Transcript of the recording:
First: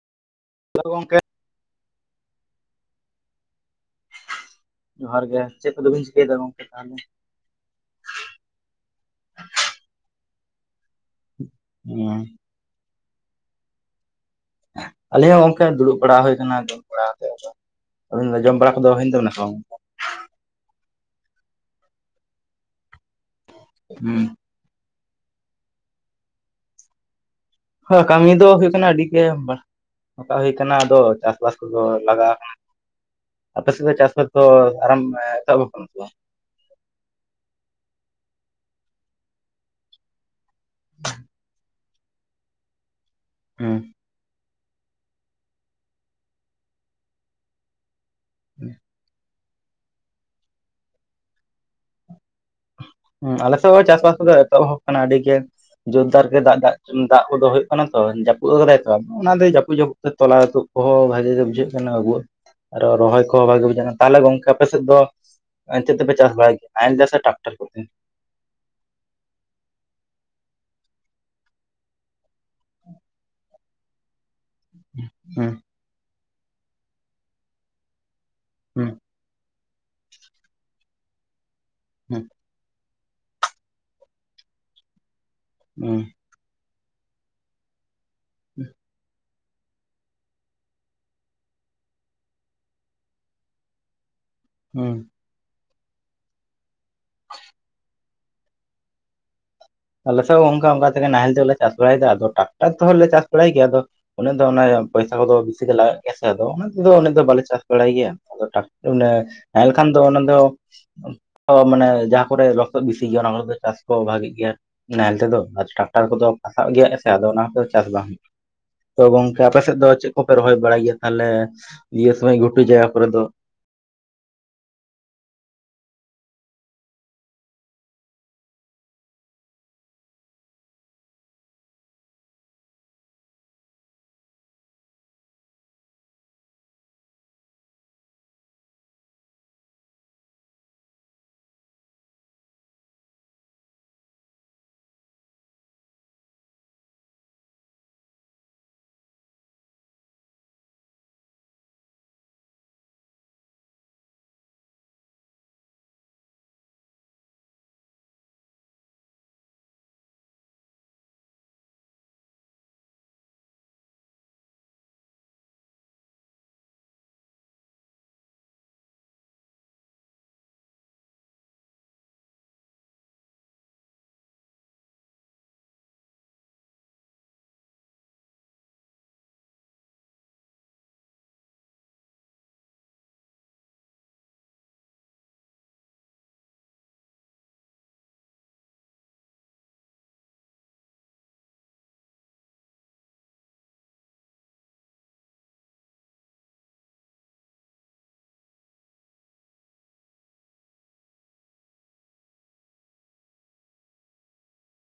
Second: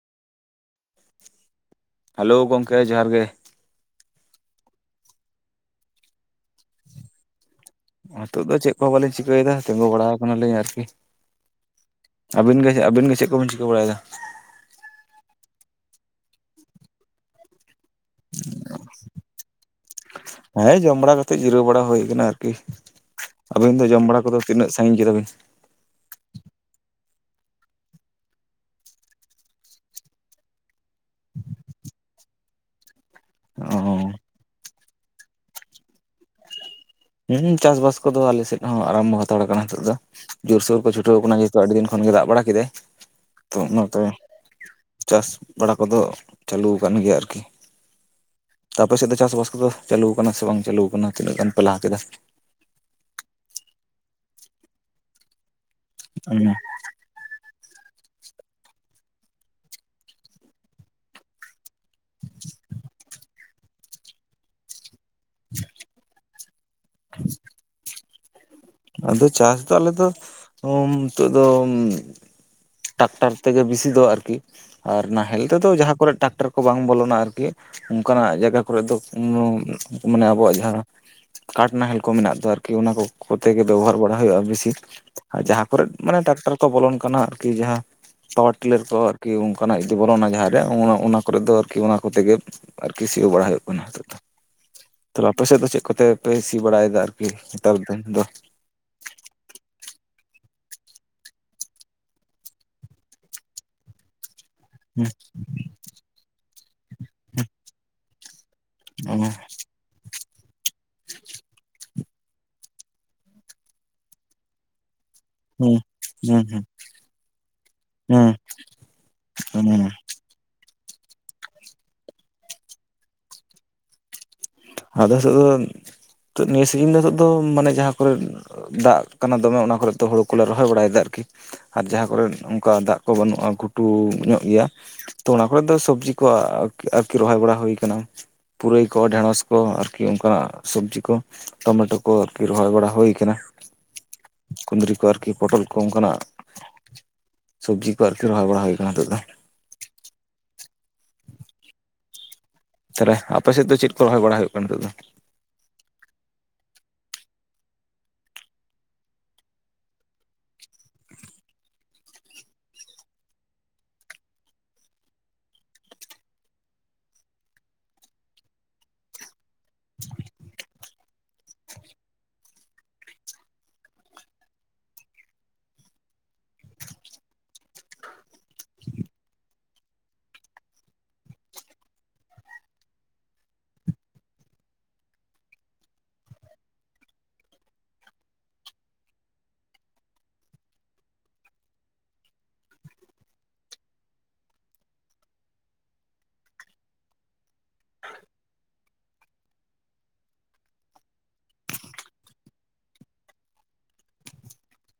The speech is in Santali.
ᱡᱚᱦᱟᱨ ᱜᱮ ᱜᱚᱝᱠᱮ ᱾ ᱦᱮᱞᱳ ᱜᱚᱝᱠᱮ ᱡᱚᱦᱟᱨ ᱜᱮ ᱾ ᱡᱚᱦᱟᱨ ᱜᱮ, ᱪᱮᱫ ᱠᱚᱫᱚ ᱵᱤᱱ ᱪᱤᱠᱟᱹᱭᱮᱫᱟ ᱜᱚᱝᱠᱮ ᱛᱟᱦᱚᱞᱮ? ᱱᱤᱛᱚᱜ ᱫᱚ ᱪᱮᱫ ᱠᱚᱦᱚᱸ ᱵᱟᱹᱞᱤᱧ ᱪᱤᱠᱟᱹᱭᱮᱫᱟ, ᱛᱤᱸᱜᱩ ᱵᱟᱲᱟᱣ ᱠᱟᱱᱟᱞᱤᱧ ᱟᱨᱠᱤ ᱾ ᱦᱮᱸ ᱾ ᱟᱹᱵᱤᱱ ᱜᱮ ᱟᱵᱤᱱ ᱜᱮ ᱪᱮᱫ ᱠᱚᱵᱤᱱ ᱪᱤᱠᱟᱹ ᱵᱟᱲᱟᱭᱮᱫᱟ? ᱟᱞᱮ ᱦᱚᱸ ᱚᱝᱠᱟ ᱫᱩᱲᱩᱵ ᱵᱟᱲᱟ ᱦᱩᱭ ᱟᱠᱟᱱᱟ ᱡᱚᱢ ᱵᱟᱲᱟ ᱠᱟᱛᱮᱜ ᱟᱫᱚ ᱾ ᱟᱵᱮᱱ ᱫᱚ ᱡᱚᱢ ᱵᱟᱲᱟ ᱠᱚᱫᱚ ᱦᱩᱭᱮᱱ ᱛᱟᱵᱮᱱᱟ ᱥᱮ ᱵᱟᱝ? ᱦᱮᱸ ᱡᱚᱢ ᱵᱟᱲᱟ ᱠᱟᱛᱮᱫ ᱡᱤᱨᱟᱹᱣ ᱵᱟᱲᱟ ᱦᱩᱭ ᱠᱟᱱᱟ ᱟᱨᱠᱤ ᱾ ᱟᱹᱵᱤᱱ ᱫᱚ ᱡᱚᱢ ᱵᱟᱲᱟ ᱦᱩᱸ ᱠᱚᱫᱚ ᱛᱤᱱᱟᱹᱜ ᱥᱟᱺᱤᱧᱟ ᱠᱮᱫᱟ ᱵᱤᱱ? ᱦᱮᱸ ᱠᱟᱹᱢᱤ ᱫᱚ ᱦᱩᱭᱩᱜ ᱠᱟᱱᱟ ᱟᱹᱰᱤ ᱜᱮ ᱵᱟ ᱱᱚᱝᱠᱟ ᱦᱩᱭ ᱠᱟᱱᱟ ᱟᱫᱚ ᱪᱟᱥᱵᱟᱥ ᱠᱚᱫᱚ ᱞᱟᱜᱟᱣ ᱠᱟᱱᱟ ᱾ ᱟᱯᱮ ᱚ ᱥᱮᱫ ᱫᱚ ᱪᱟᱥᱵᱟᱥ ᱫᱚ ᱟᱨᱟᱢ ᱮᱻ ᱮᱛᱚᱦᱚᱵ ᱠᱟᱱᱟ ᱥᱮ ᱵᱟᱝ? ᱦᱮᱸ ᱪᱟᱥ ᱵᱟᱥ ᱠᱚᱫᱚ ᱟᱞᱮ ᱥᱮᱫ ᱦᱚᱸ ᱟᱨᱟᱢᱵᱚ ᱦᱟᱛᱟᱲ ᱠᱟᱱᱟ ᱱᱤᱛᱚᱜ ᱫᱚ᱾ ᱡᱳᱨᱥᱳᱨ ᱠᱚ ᱪᱷᱩᱴᱟᱹᱣ ᱠᱟᱱᱟ ᱡᱮᱦᱮᱛᱩ ᱟᱹᱰᱤ ᱫᱤᱱ ᱠᱷᱚᱱ ᱜᱮ ᱫᱟᱜ ᱵᱟᱲᱟ ᱠᱮᱫᱟᱭ ᱛᱳ ᱦᱩᱸ ᱚᱱᱟ ᱛᱮ ᱪᱟᱥ ᱵᱟᱲᱟ ᱠᱚᱫᱚ ᱪᱟᱹᱞᱩ ᱟᱠᱟᱱ ᱜᱮᱭᱟ ᱟᱨᱠᱤ ᱟᱯᱮ ᱥᱮᱫ ᱫᱚ ᱪᱟᱥ ᱵᱟᱥ ᱠᱚᱫᱚ ᱪᱟᱹᱞᱩ ᱠᱟᱱᱟ ᱥᱮ ᱵᱟᱝ ᱪᱟᱹᱞᱩ ᱠᱟᱱᱟ ᱛᱤᱱᱟᱹᱜ ᱜᱟᱱ ᱯᱮ ᱞᱟᱦᱟ ᱠᱮᱫᱟ᱾ ᱦᱮᱸ ᱟᱞᱮ ᱥᱮᱫ ᱦᱚᱸ ᱪᱟᱥ ᱵᱟᱥ ᱠᱚᱫᱚ ᱮᱛᱚᱦᱚᱵ ᱠᱟᱱᱟ ᱟᱹᱰᱤ ᱜᱮ ᱡᱳᱨᱫᱟᱨ ᱜᱮ ᱫᱟᱜ ᱫᱟᱜ ᱫᱟᱜ ᱠᱚᱫᱚ ᱦᱩᱭᱩᱜ ᱠᱟᱱᱟ ᱛᱳ ᱡᱟᱹᱯᱩᱫ ᱟᱠᱟᱫᱟᱭ ᱛᱚ ᱚᱱᱟ ᱫᱚ ᱡᱟᱹᱯᱩᱫ ᱡᱟᱹᱯᱩᱫ ᱛᱮ ᱛᱚᱞᱟ ᱛᱩᱫ ᱠᱚᱦᱚᱸ ᱵᱷᱟᱜᱤ ᱜᱮ ᱵᱩᱡᱷᱟᱹᱜ ᱠᱟᱱᱟ ᱟᱹᱵᱩᱣᱟᱜ ᱨᱚᱦᱚᱭ ᱠᱚᱦᱚᱸ ᱵᱷᱟᱜᱮ ᱵᱩᱡᱷ ᱫᱟᱲᱮᱭ ᱠᱟᱱᱟ ᱛᱟᱦᱚᱞᱮ ᱜᱚᱝᱠᱮ ᱟᱯᱮ ᱥᱮᱫ ᱫᱚ ᱱᱚᱭᱚᱭ ᱱᱤᱫᱚᱜ ᱫᱚᱯᱮ ᱪᱟᱥ ᱵᱟᱲᱟᱭ-ᱫᱟ ᱱᱟᱦᱮᱞ ᱛᱮᱥᱮ ᱴᱨᱟᱠᱴᱟᱨ ᱠᱚᱛᱮ ᱟᱫᱚ ᱪᱟᱥ ᱫᱚ ᱟᱞᱮ ᱫᱚ ᱱᱤᱛᱚᱜ ᱫᱚᱼᱼ ᱴᱟᱠᱴᱟᱨ ᱛᱮᱜᱮ ᱵᱮᱥᱤ ᱫᱚ ᱟᱨᱠᱤ ᱟᱨ ᱱᱟᱦᱮᱞ ᱦᱩᱸ ᱛᱮᱫᱚ ᱡᱟᱦᱟᱸ ᱠᱚᱨᱮ ᱴᱟᱠᱴᱟᱨ ᱠᱚ ᱵᱟᱝ ᱵᱚᱞᱚᱱᱟ ᱟᱨᱠᱤ ᱚᱱᱠᱟᱱᱟᱜ ᱡᱟᱭᱜᱟ ᱠᱚᱨᱮ ᱦᱩᱸ ᱫᱚ ᱢᱟᱱᱮ ᱟᱵᱚᱣᱟᱜ ᱡᱟᱦᱟᱸᱼᱼ ᱠᱟᱴ ᱱᱟᱦᱮᱞ ᱠᱚ ᱦᱩᱸ ᱢᱮᱱᱟᱜ ᱫᱚ ᱟᱨᱠᱤ ᱚᱱᱟ ᱠᱚ ᱠᱚᱛᱮ ᱜᱮ ᱵᱮᱵᱚᱦᱟᱨ ᱵᱟᱲᱟ ᱦᱩᱭᱩᱜᱼᱟ ᱵᱮᱥᱤᱼᱼ ᱟᱨ ᱡᱟᱦᱟᱸ ᱠᱚᱨᱮ ᱦᱩᱸ ᱢᱟᱱᱮ ᱴᱨᱟᱠᱴᱟᱨ ᱠᱚ ᱵᱚᱞᱚᱱ ᱠᱟᱱᱟ ᱟᱨᱠᱤ ᱡᱟᱦᱟᱸ ᱯᱟᱣᱟᱨ ᱴᱤᱞᱟᱨ ᱠᱚ ᱟᱨᱠᱤ ᱠᱤ ᱚᱱᱠᱟᱱᱟᱜ ᱡᱩᱫᱤ ᱵᱚᱞᱚᱱᱟ ᱡᱟᱦᱟᱸ ᱨᱮ ᱚᱱᱟ ᱚᱱᱟ ᱠᱚᱨᱮ ᱫᱚ ᱟᱨᱠᱤ ᱚᱱᱟ ᱠᱚᱛᱮ ᱜᱮ ᱟᱨ ᱠᱤ ᱥᱤᱭᱳᱜ ᱵᱟᱲᱟ ᱦᱩᱭᱩᱜ ᱠᱟᱱᱟ ᱦᱤᱛᱚᱜ ᱫᱚ ᱦᱩᱸ ᱛᱟᱦᱚᱞᱮ ᱟᱯᱮ ᱥᱮᱫ ᱫᱚ ᱪᱮᱫ ᱠᱚᱛᱮ ᱯᱮ ᱥᱤ ᱵᱟᱲᱟᱭ ᱮᱫᱟ ᱟᱨᱠᱤ ᱱᱮᱛᱟᱨ ᱫᱤᱱ ᱫᱚᱼᱼ ᱟᱞᱮ ᱥᱮᱫ ᱦᱚᱸ ᱚᱱᱠᱟ ᱚᱱᱠᱟ ᱛᱮᱜᱮ ᱱᱟᱦᱮᱞ ᱛᱮᱞᱮ ᱪᱟᱥ ᱵᱟᱲᱟᱭ ᱮᱫᱟ ᱟᱫᱚ ᱴᱨᱟᱠᱴᱟᱨ ᱛᱮᱦᱚᱸ ᱞᱮ ᱪᱟᱥ ᱵᱟᱲᱟᱭ ᱜᱮᱭᱟ ᱟᱫᱚ ᱩᱱᱟᱹᱜ ᱫᱚ ᱚᱱᱟᱼᱼ ᱦᱩᱸ ᱯᱚᱭᱥᱟ ᱠᱚᱫᱚ ᱵᱤᱥᱤ ᱜᱮ ᱞᱟᱜᱟᱜ ᱜᱮᱭᱟ ᱥᱮ ᱟᱫᱚ ᱚᱱᱟ ᱛᱮᱫᱚ ᱵᱟᱞᱮ ᱪᱟᱥ ᱵᱟᱲᱟᱭ ᱜᱮᱭᱟ ᱟᱫᱚ [unintelligible] ᱠᱷᱟᱱ ᱫᱚ ᱚᱱᱟ ᱫᱚ ᱢᱟᱱᱮ ᱡᱟᱦᱟᱸ ᱠᱚᱨᱮ ᱞᱚᱥᱚᱫ ᱵᱤᱥᱤ ᱜᱮᱭᱟ ᱚᱱᱟ ᱠᱚᱨᱮ ᱫᱚ ᱪᱟᱥ ᱠᱚ ᱵᱷᱟᱜᱤ ᱜᱮᱭᱟ ᱱᱟᱦᱮᱞ ᱛᱮᱫᱚᱼᱼ ᱦᱩᱸ ᱴᱨᱟᱠᱴᱟᱨ ᱠᱚᱫᱚ ᱦᱩᱸ ᱦᱩᱸ ᱯᱟᱥᱟᱣ ᱜᱮᱭᱟ ᱦᱮᱸᱥᱮ ᱟᱫᱚ ᱚᱱᱟ ᱠᱚᱫᱚ ᱪᱟᱥ ᱵᱟᱝ ᱦᱩᱭᱩᱜᱼᱟ ᱦᱩᱸ ᱛᱚ ᱜᱚᱝᱠᱮ ᱟᱯᱮ ᱥᱮᱫ ᱦᱩᱸ ᱫᱚ ᱪᱮᱫ ᱠᱚᱯᱮ ᱨᱚᱦᱚᱭ ᱵᱟᱲᱟᱭ ᱜᱮᱭᱟ ᱛᱟᱦᱚᱞᱮ ᱤᱭᱟᱹ ᱥᱚᱢᱚᱭ ᱜᱷᱩᱴᱩ ᱡᱟᱭᱜᱟ ᱠᱚᱨᱮ ᱫᱚ ᱟᱫᱚ [unintelligible] ᱱᱤᱛᱚᱜ ᱫᱚ ᱱᱤᱭᱟᱹ ᱥᱤᱡᱤᱱ ᱫᱚ ᱦᱤᱛᱚᱜ ᱫᱚ ᱢᱟᱱᱮ ᱡᱟᱦᱟᱸ ᱠᱚᱨᱮ ᱫᱟᱜ ᱠᱟᱱᱟ ᱫᱚᱢᱮ ᱚᱱᱟ ᱠᱚᱨᱮᱫ ᱫᱚ ᱦᱩᱲᱩ ᱠᱚᱞᱮ ᱨᱚᱦᱚᱭ ᱵᱟᱲᱟᱭ ᱮᱫᱟ ᱟᱨᱠᱤ ᱟᱨ ᱡᱟᱸᱦᱟ ᱠᱚᱨᱮᱜ ᱚᱱᱠᱟ ᱫᱟᱜ ᱠᱚ ᱵᱟᱹᱱᱩᱜᱼᱟ ᱜᱷᱩᱴᱩ ᱧᱚᱜ ᱜᱮᱭᱟ ᱛᱚ ᱚᱱᱟ ᱠᱚᱨᱮ ᱫᱚ ᱥᱚᱵᱡᱤ ᱠᱚ ᱟᱨᱠᱤ ᱨᱚᱦᱚᱭ ᱵᱟᱲᱟ ᱦᱩᱭ ᱠᱟᱱᱟ ᱯᱩᱨᱟᱹᱭ ᱠᱚ ᱰᱷᱮᱸᱲᱚᱥ ᱠᱚ ᱟᱨᱠᱤ ᱚᱱᱠᱟᱱᱟᱜ ᱥᱚᱵᱡᱤ ᱠᱚ ᱴᱚᱢᱮᱴᱳ ᱠᱚ ᱟᱨᱠᱤ ᱨᱚᱦᱚᱭ ᱵᱟᱲᱟ ᱦᱩᱭ ᱟᱠᱟᱱᱟ ᱠᱩᱫᱽᱨᱤ ᱠᱚ ᱟᱨᱠᱤ ᱯᱚᱴᱚᱞ ᱠᱚ ᱚᱱᱠᱟᱱᱟᱜ ᱥᱚᱵᱽᱡᱤ ᱠᱚ ᱟᱨᱠᱤ ᱨᱚᱦᱚᱭ ᱵᱟᱲᱟ ᱦᱩᱭ ᱠᱟᱱᱟ ᱱᱤᱛᱚᱜ ᱫᱚᱼᱼ ᱛᱟᱦᱚᱞᱮ ᱟᱯᱮ ᱥᱮᱫ ᱫᱚ ᱪᱮᱫ ᱠᱚ ᱨᱚᱦᱚᱭ ᱵᱟᱲᱟ ᱦᱩᱭᱩᱜ ᱠᱟᱱᱟ ᱱᱤᱛᱚᱜ ᱫᱚ